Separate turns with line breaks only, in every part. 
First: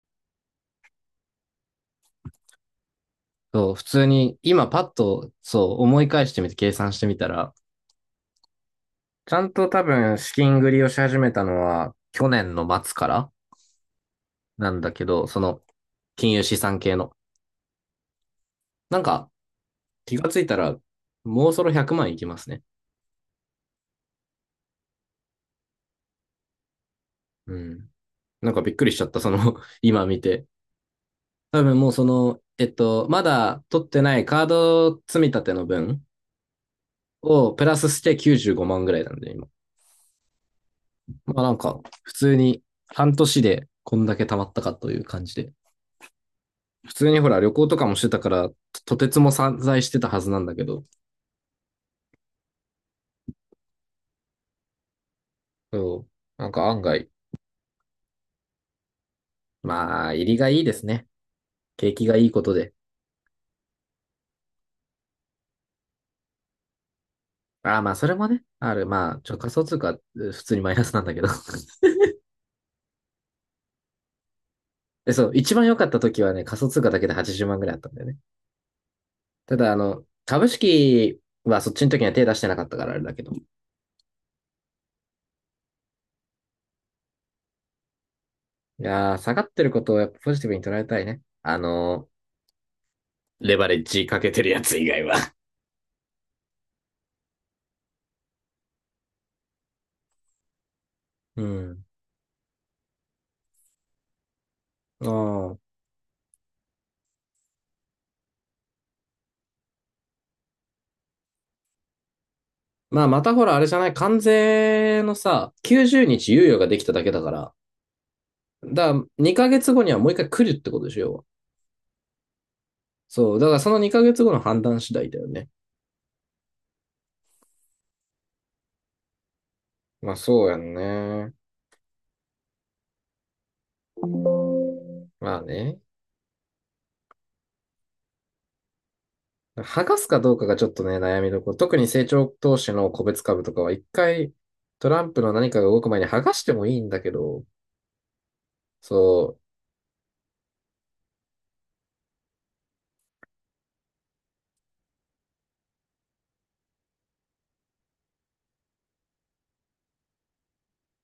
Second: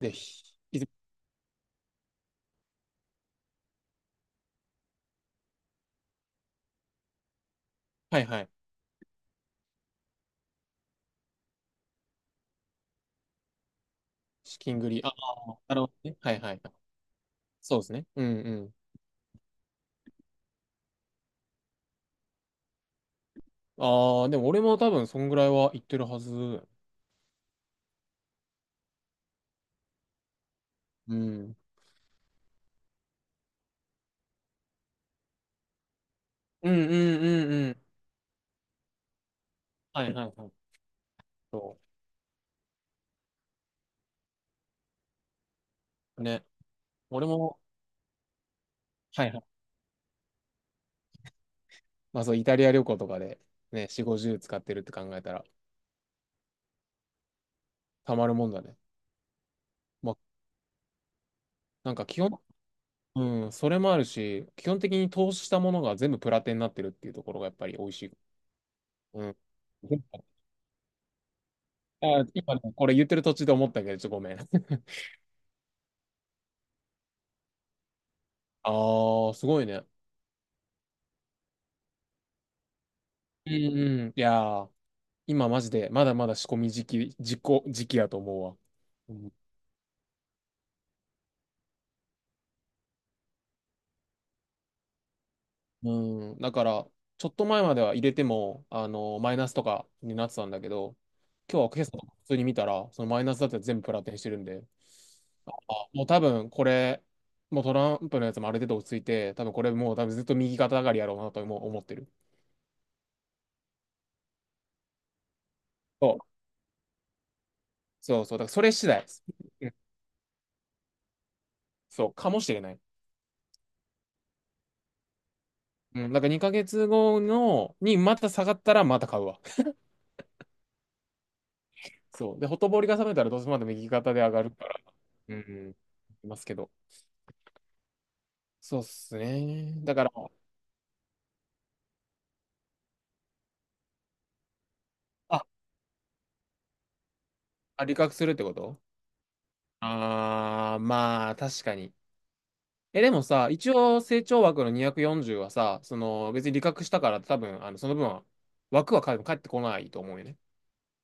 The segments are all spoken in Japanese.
で、
そう、普通に、今パッと、そう、思い返してみて計算してみたら、
はいはい。
ちゃんと多分資金繰りをし始めたのは、去年の末から
資
なん
金繰
だ
り。
け
あ、
ど、
なるほどね。は
金
い
融
は
資
い。
産系の。
そうですね。うんう
なんか、気がついたら、もうそろ100万いきますね。
ん。ああ、でも俺も多分そんぐらいは言ってるはず。
うん。なんかびっくりしちゃった、今見て。
うん。うん
多分もうまだ取ってないカード積み立ての分
うんう
を
ん
プ
う
ラ
ん。
スして95万ぐらいなんで、今。
はいはいはい。
まあなん
そ
か、普通に半年でこんだけ貯まったかという感じで。
う。ね。
普通に
俺
ほら旅
も、
行とかもしてたから、とてつ
は
も
いは
散
い。
在してたはずなんだけど、
まあそう、イタリア旅行とかで、ね、4、50使ってるって考えたら、
そうなんか案外、
たまるもんだね。
ま
ま
あ、
あ、
入りがいいですね。景
なん
気
か
が
基
いい
本、
ことで。
うん、それもあるし、基本的に投資したものが全部プラテになってるっていうところがやっぱ
あ
り
あ、
美
ま
味
あ、
し
それも
い。
ね、ある。
うん。
仮想通貨、え普通にマイナスなんだけど。
あ、今ね、これ言ってる途中で思ったけど、ちょっとごめん。
で、そう、一番良かった時はね、仮想通貨だけで80万ぐらいあったんだよね。
ああ、す
た
ごい
だ、
ね。
株式はそっちの時には手出してなかったからあれだけど。い
うんうん。いやー、今マジで、まだまだ仕込み時期やと思うわ。う
やー、
ん
下がってることをやっぱポジティブに捉えたいね。レバレッジかけてるやつ以外は。
うん。だから、ちょっと前までは入れても、マイナスとかになってたんだけど、
う
今日は今
ん。
朝普通に見たら、そのマイナスだって全部プラテンしてるんで、
あ
あ、
あ。
もう多分これ、もうトランプのやつもある程度落ち着いて、多分これもう多分ずっと右肩上がりやろうなとも思ってる。
まあ、またほら、あれじゃない、関税のさ、90
そ
日
う
猶予ができただけだから、
そうそう、だからそれ次
だか
第で
ら
す。
2ヶ
う
月
ん、
後にはもう一回来るってことでしょ、要は。
そう、かもしれない。
そう、だからその2ヶ月後の判断次第だよね。
うん、だから2ヶ月後の、にまた下がったらまた買うわ。
まあ、そうやんね。
そう。で、ほとぼりが冷めたらどうせまた右肩で上がるから。う
まあ
ん。
ね。
いますけど。そうっすね。
剥
だ
が
か
す
ら、
かどうかがちょっとね、悩みどころ。特に成長投資の個別株とかは一回、トランプの
あ、
何かが動く前に剥がしてもいいんだけど、
あ利確するってこと？
そ
あー、まあ、確かに。え、でもさ、一応成長枠の240はさ、その、別に利確したから多分、その分は、枠は返ってこないと思うよね。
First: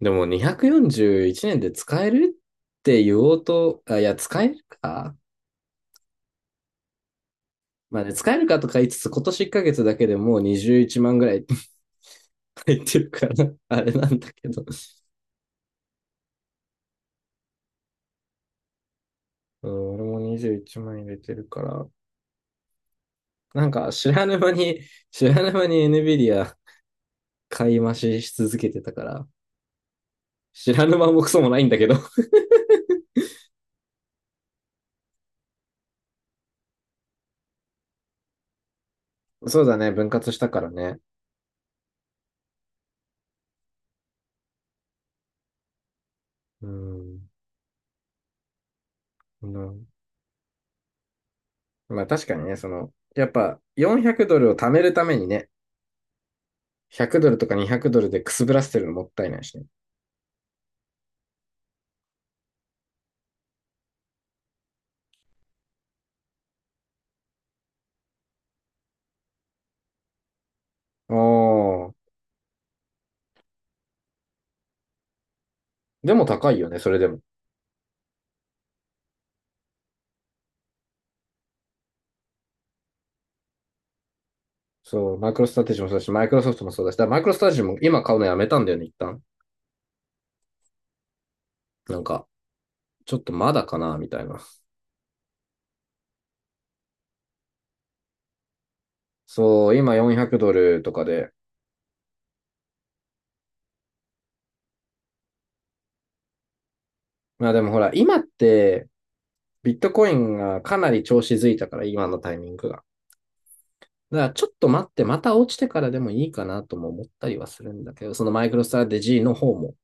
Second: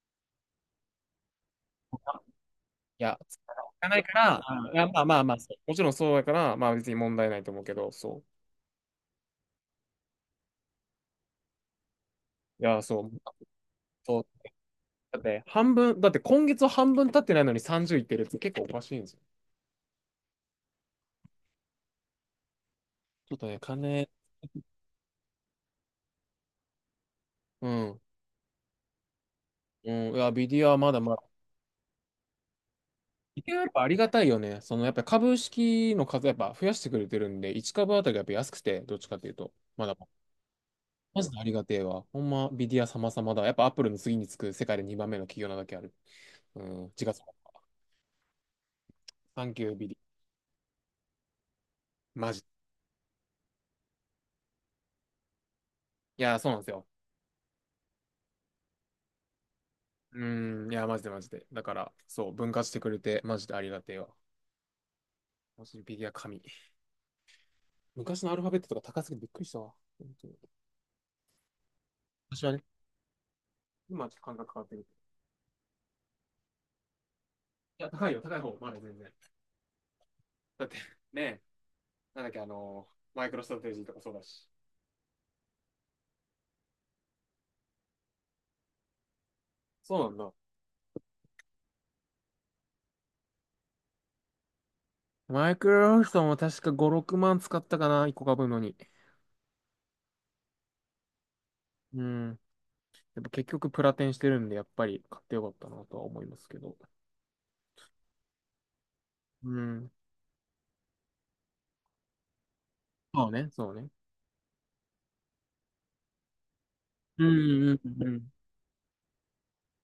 う、でも241年で使えるって
い
言
や、
お
つ
うと、
か
あ、
な
い
いか
や、
ら、
使える
あいやまあ
か
まあまあ、そうもちろんそうだから、まあ別に問題ないと思うけど、
まあね、
そ
使え
う。
るかとか言いつつ、今年1ヶ月だけでもう21万ぐらい
い
入
や、
ってる
そ
か
う。
ら、あれなんだけど。
だってね半分、だって今月半分経ってないのに30いってるって結構おかしいんですよ。
うん、俺も21万入れてるから。
ちょっとね、
なんか、
金、
知らぬ間に NVIDIA
う
買い増
ん。
しし続けてたから、
うん、いや、ビディア
知
は
ら
ま
ぬ
だ
間
ま
も
だ。
クソもないんだけど
ビディアはやっぱありがたいよね。そのやっぱ株式の数やっぱ増やしてくれてるんで、1株あたりやっぱ安くて、どっちかという と、
そうだ
ま
ね、
だ、
分割したからね。
マジでありがてえわ。ほんま、ビディア様々だ。やっぱアップルの次につく世界で2番目の企業なだけある。う
う
ん、違う、
ん。
サ
う
ンキュー
ん、
ビディア。
まあ確
マ
か
ジ。
にね、その、やっぱ400ドルを貯めるためにね、
いや、そうなんですよ。
100ドルとか200ドルでくすぶらせてるのもったいないしね。
うーん、いや、マジでマジで。だから、そう、分割してくれて、マジでありがてえわ。マジでビディア神。昔のアルファベットとか高すぎてびっくりしたわ。本当に
ああ、
私はね、今はちょっと感覚変わってる。
でも高いよね、それでも。
いや、高いよ、高い方、まだ全然。だって、ね、なんだっけ、マイクロストラテジーとかそうだし。
そう、マイクロストラテジーもそうだし、マイクロソフトもそうだし、だからマイクロストラテジーも今買うのやめたんだよね、一旦。
そうなんだ。
なんか、ちょっとまだかな、みたいな。
マイクロソフトも確か5、6万使ったかな、1個買うのに。
そう、今400ドルとかで。
うん。やっぱ結局プラテンしてるんで、やっぱり買ってよかったなとは思いますけど。
まあでもほら、今って、
う
ビッ
ん。
トコインがかなり調子づいたから、今のタイミングが。
そうね、そうね。
だからちょっと待って、また落ちてからでもいいかなとも思っ
う
たりはする
ん
んだけ
う
ど、その
ん
マイクロストラテジーの方も。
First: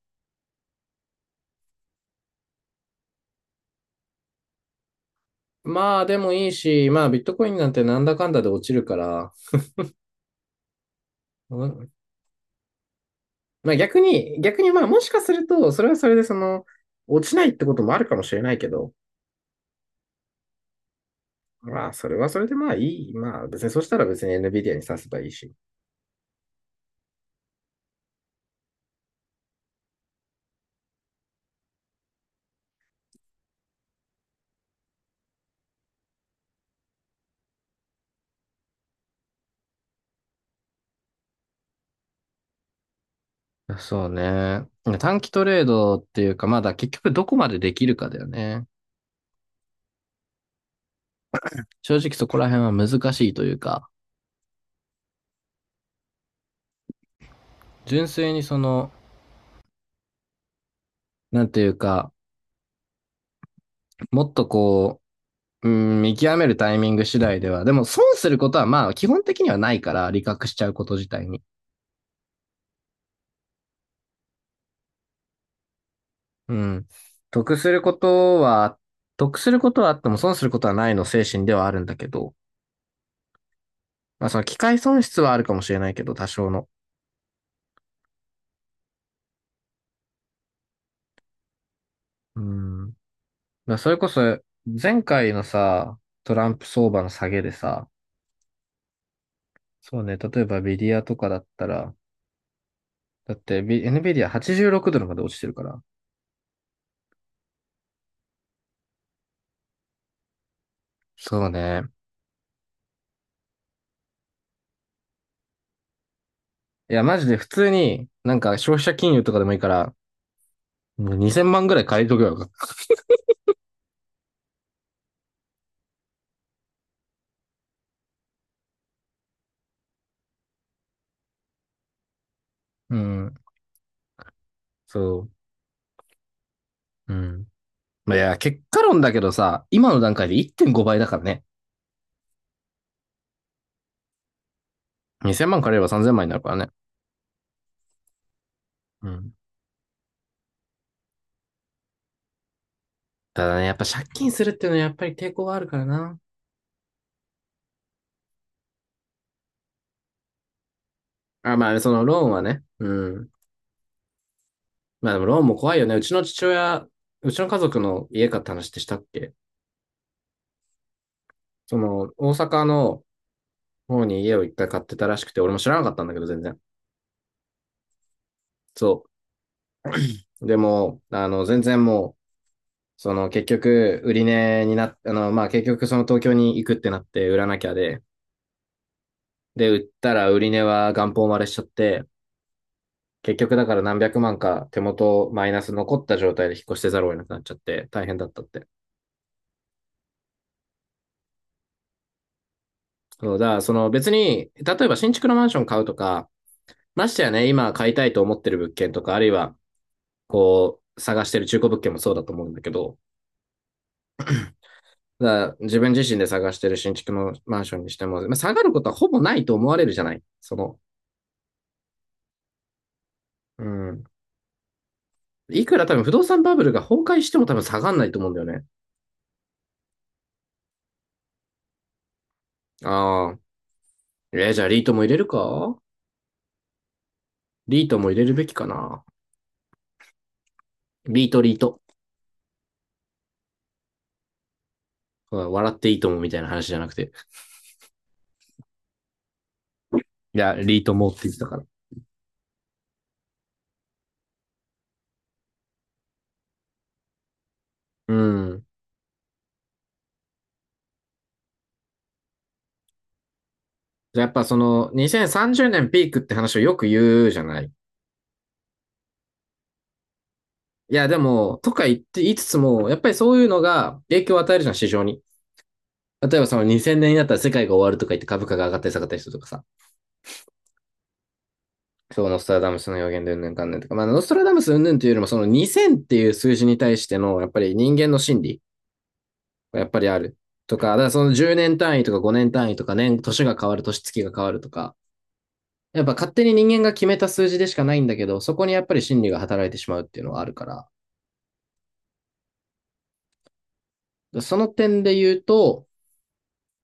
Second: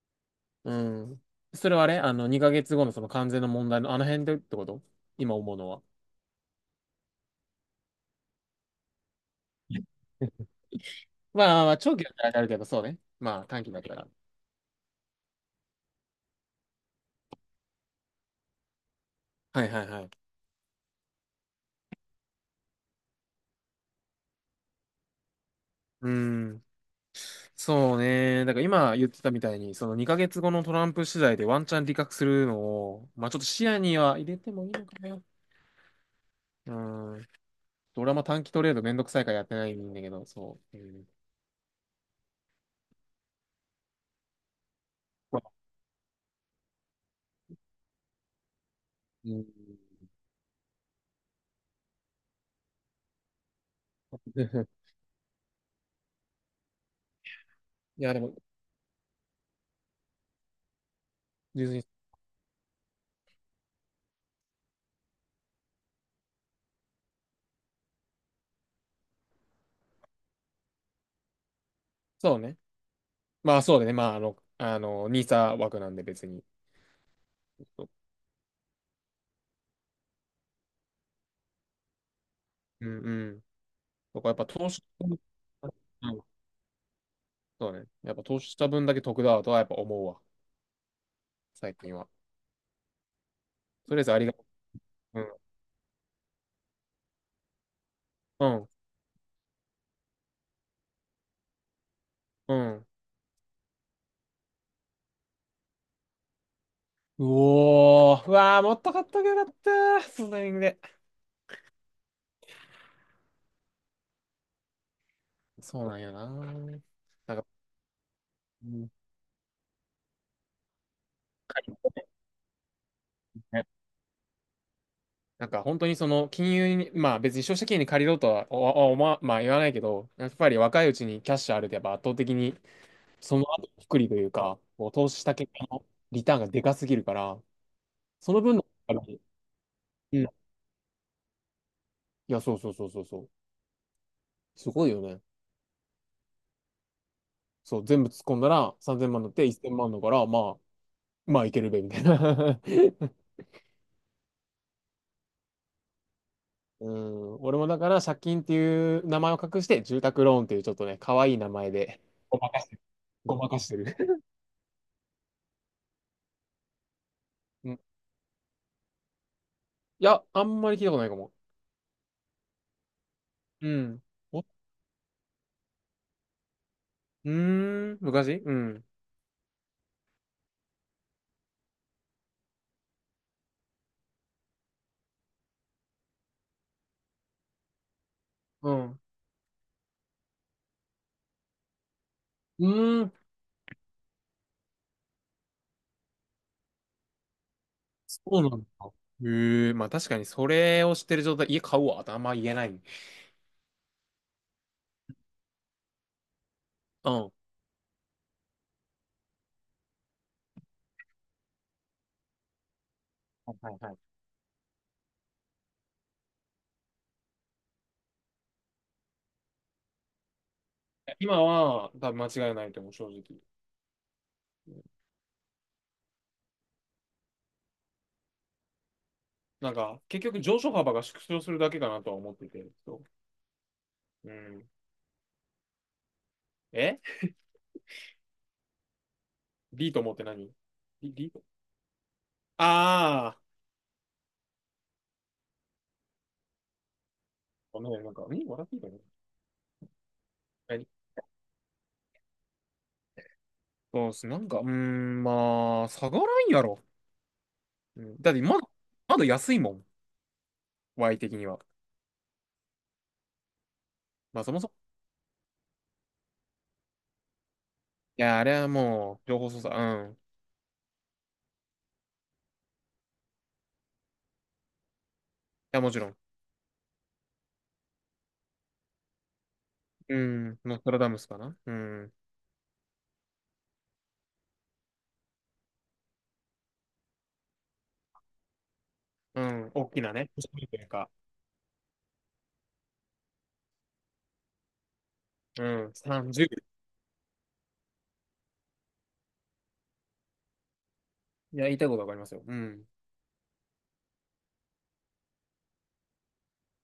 うん。うん。それはあれあの、2ヶ月後のその完全の問題のあの辺でってこと？今思うのは。
まあでもいいし、まあビットコインなんてなんだかんだで落ちるから、
まあま
う
あまあ、
ん
長期だったらあれだけど、そうね。まあ短期
まあ
だった
逆
ら。
に、逆にまあもしかすると、それはそれで落ちないってこともあるかもしれないけど、
はいはいはい。
まあそれはそれでまあいい。まあ別にそしたら別に NVIDIA に刺せばいいし。
うーん。そうね。だから今言ってたみたいに、その2ヶ月後のトランプ次第でワンチャン利確するのを、まあちょっと視野には入れてもいいのかな。うーん。俺はも短期トレードめんどくさいからやってないんだけど、そう。うん。
そうね。短期トレードっていうか、まだ結局どこまでできるかだよね。
うん。
正直そこら辺は難しいというか、
い
純
や、で
粋
も、
にその、なんてい
別
う
に、
か、もっとこう、うん、見極めるタイミング次第では、でも損することはまあ基本的にはないから、利確しちゃうこと自体に。
そうね。まあそうだね。まあニーサ枠なんで別に。
うん。得することは、得することはあっても損することはないの精神ではあるんだけど、
うんうん。と
まあ
かや
そ
っ
の
ぱ
機
投
会
資、
損
う
失はあるかもしれないけど、多
ん、
少の。
そうね。やっぱ投資した分だけ得だとはやっぱ思うわ。最近は。
うん。だからそ
と
れ
りあえ
こ
ず
そ、
ありがと
前
う。うん。
回のさ、トランプ相場の下げでさ、
うん。
そうね、例えばビディアとかだったら、
うん。
だって、ビ NVIDIA86 ドルまで落ちてるから。
うおー。うわー、もっと買っとけよかった。そのタイミングで。
そうね。
そうなんやな。
いや、マジ
な
で
んか、
普通に、なんか
う
消費
ん、
者金融とかでもいいから、もう2000万ぐらい借りとけばよかった。
ね、なんか本当にその金融に、まあ別に消費者金融に借りろとはおおおま、まあ言わないけど、やっぱり若いうちにキャッシュあるとやっぱ圧倒的に
うん。
その後くくりというか、こう投資し
そ
た結果のリターンがでかすぎるか
う。う
ら、
ん。い
そ
や、
の分
結
の、
果
う
論だけどさ、今の段
ん、い
階で1.5倍だからね。
や、そうそうそうそうそう。すごいよね。
2000万借りれば3000万になるからね。
そう、全部突っ込んだら3000
う
万にな
ん。
って1000万だから、まあ、まあいけるべ、みたいな。
ただね、やっぱ借金するっていうのはやっぱり抵抗があるからな。
うん、俺もだから借金っていう名前を隠して、住宅ローンっていうちょっとね、可愛い名
あ、ま
前
あ、そ
で、
のローン
ご
は
まか
ね。
してる。
うん。
ごまかしてる。
まあでもローンも怖いよね。うちの父親、うちの家
うん、い
族の家買った話ってしたっけ？
や、あんまり聞いたことないかも。
その、大阪の
うん。
方に家
お、
を
う
一回買ってたらしくて、俺も知らなかったんだけど、全然。
ーん、昔うん。
そう。でも、全然もう、その結局、売り値になっあの、まあ結局その東京に行くってなって売らなきゃで、
うん。
で、売ったら売り値は元本割れしちゃって、
うーん、
結局だから何百万か手元マイナス残った状態で引っ越してざるを得なくなっちゃって大変
そ
だったっ
うなん
て。
だ。へえ、まあ確かにそれを知ってる状態、家買うわってあんま言えない。うん。
そうだ、その別に、例えば新築のマンション買うとか、ましてや
は
ね、今買いたいと思ってる物件とか、あるいはこう探してる中古物件もそうだと思うんだけど、
いはいはい。
だから自分自身で探してる新築のマンションにしても、まあ、下がることはほぼないと思われるじゃない。その、
今は、多分間違いないと思う、正直。
うん。いくら多分不動産バブルが崩壊しても多分下がんないと思うんだよね。
なんか、結局上昇幅が縮小するだけかなとは思ってて。そ
ああ、
う。う
えー、じゃあ
ん。え、
リートも入れるべきかな。
リートモって何？リ、リ
リー
ー
ト、
ト？
リート。
ああー。
笑っていいともみたいな話じゃなくて。
ごめん、なんか、ん、笑っていいかな？
いや、
何？
リートもって言ってたから。
そうっす。なんか、うーん、まあ、下がらんやろ。う
う
ん。だって、ま
ん。
だ、まだ安いもん。Y 的には。
やっ
ま
ぱ
あ、そ
そ
もそも。
の、2030年ピークって話をよく言うじゃない。い
いや、あれはもう、情報操作。うん。い
や、でも、とか言って言いつつも、やっぱりそういうのが影響を与えるじゃん、市場に。
や、もちろん。
例えばその2000年になったら世界が終わるとか言って株価が上がったり下がったりするとかさ。
うん。ノストラダムスかな。うん。
そう、ノストラダムスの予言でうんぬんかんぬんとか。まあ、ノストラダムスうんぬんというよりも、その2000っていう数字に対しての、やっぱり人間の心理。
うん。
やっ
大
ぱ
き
り
な
あ
ね。
る。
星降りと
と
いう
か、だか
か。
らその10年単位とか5年単位とか年が変わる、年月が変わるとか、
うん。
やっぱ勝手
30。
に人間が決めた数字でしかないんだけど、そこにやっぱり心理が働いてしまうっていうのはあるか
いや、言いたいことわかりますよ。うん。
ら、その点で言うと、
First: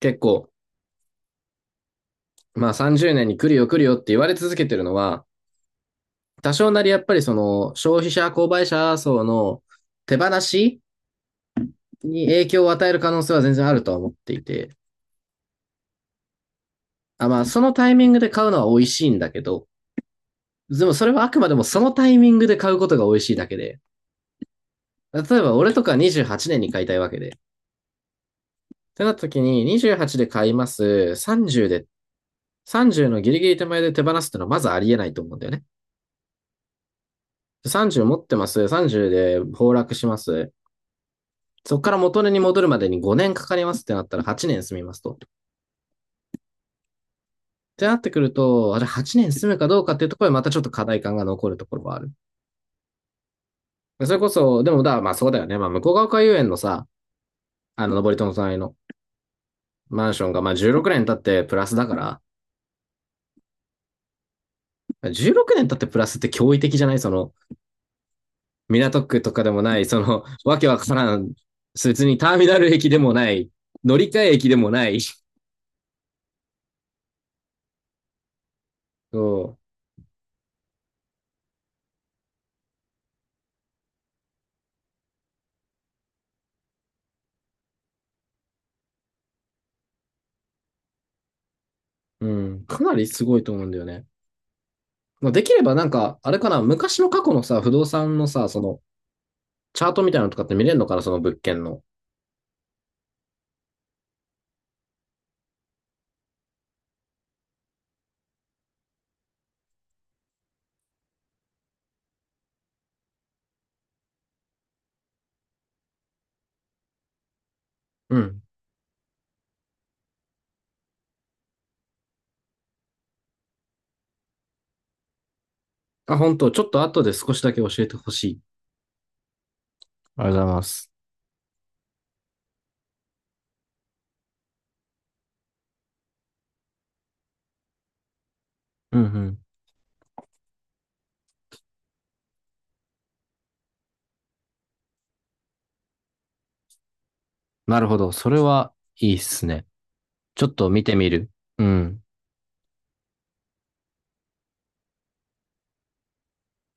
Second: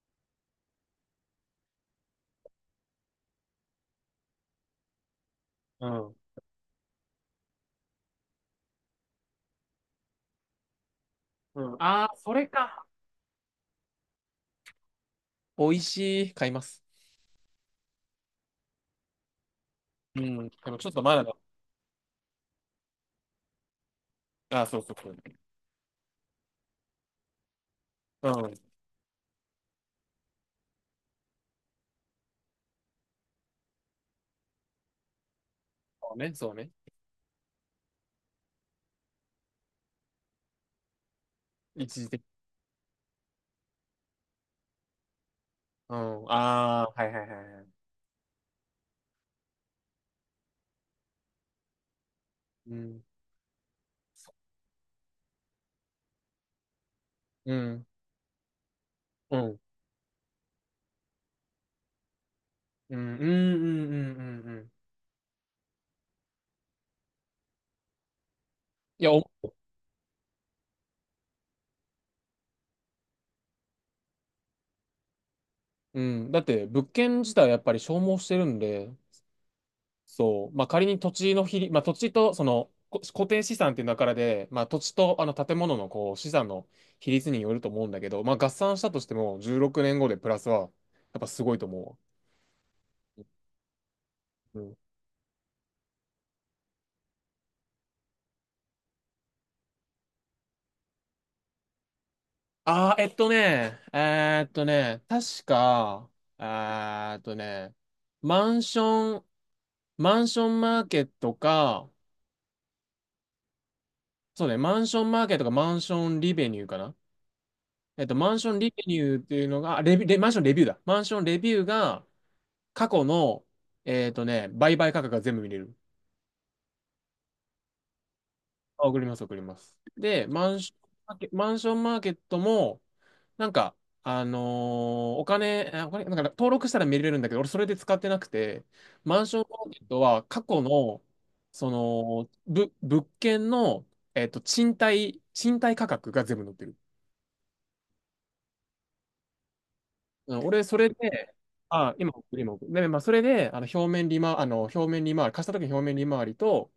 結構、まあ30年に来るよって言われ続けてるのは、
うん。
多少なりやっぱりその消費者、購買者層の手放し
うん。ああ、
に
そ
影
れ
響を与
か。
える可能性は全然あるとは思っていて、
美味しい。買います。
あまあそのタイミングで買うのは美味しいんだけど、
うん。でも
で
ちょ
も
っと
それ
ま
は
だ
あ
だ。
くまでもそのタイミングで買うことが美味しいだけで、
あ、そうそうそう。
例えば、俺とか28年に買いたいわけで。っ
うん。
てなった時に、28で買います。30で、30のギリギリ手前で手放すってのはまずありえないと思うんだよね。
そうね、そうね。
30持ってます。30で崩落します。そこ
一
から
時的。
元値に戻るまでに5年かかりますってなったら8年住みますと。っ
うん。ああ、はいはいはいはい。
てなってくると、あれ8年住むかどうかっていうところでまたちょっと課題感が残るところはある。
うん。
それこそ、でもだ、まあそうだよね。まあ向こう側海遊園のさ、
うん。
あの、登戸の隣の
うん。
マンションがまあ16年経ってプラスだから、
うん。うん。うん。うんうんうん、
16年経ってプラスって驚異的じゃないその、港
いや、
区
お、
とかでもない、その、わけわからん、別にターミナル駅でもない、乗り換え駅でもない、
うん。だって物件自体やっぱり消耗してるんで、
そ
そう。まあ仮に土地の比率、まあ土地とそのこ固定資産っていう中で、まあ土地とあの建物のこう資産の比率によると思うんだけど、まあ合算したとしても16年後でプラスはやっぱすごいと思
う、うん、かなりすごいと思うんだよね。
うわ。
まあ、できればなんか、あれかな、昔の過去のさ、不動産のさ、その、チャートみたいなのとかって見れるのかな、その物件の。
ああ、えっとね、ね、確か、えーっとね、マンション、マンションマーケットか、そうね、マンションマーケットかマンションリベニューかな。
う
マン
ん。
ションリベニューっていうのが、あレビ、レ、マンションレビューだ。マンションレビューが、過去の、売買価格が全部見れる。
あ、本当ちょっと後で少しだけ教えてほしい。
あ、送ります、送ります。
あ
で、
りがとうございます。
マンションマーケットも、なんか、あのーお金、なんか登録したら見れるんだけど、俺それで使ってなくて、
うんう
マンシ
ん。
ョンマーケットは過去の、その、物件の、賃貸価格が全部載ってる。
なるほど。それはいいっすね。
う
ちょ
ん、
っ
俺、
と
そ
見
れ
てみる。
で、
う
あ、
ん。
今送る、今送る。で、まあ、それで、表面利回り、貸した時の表面利回りと、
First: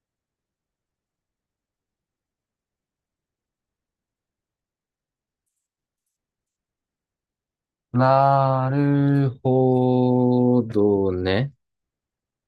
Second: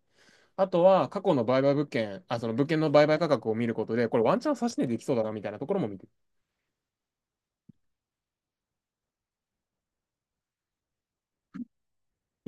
あとは、過去の売買物件、あ、その物件の売買価格を見ることで、これワンチャン差し値できそうだな、みたいなところも見てる。
なるほどね。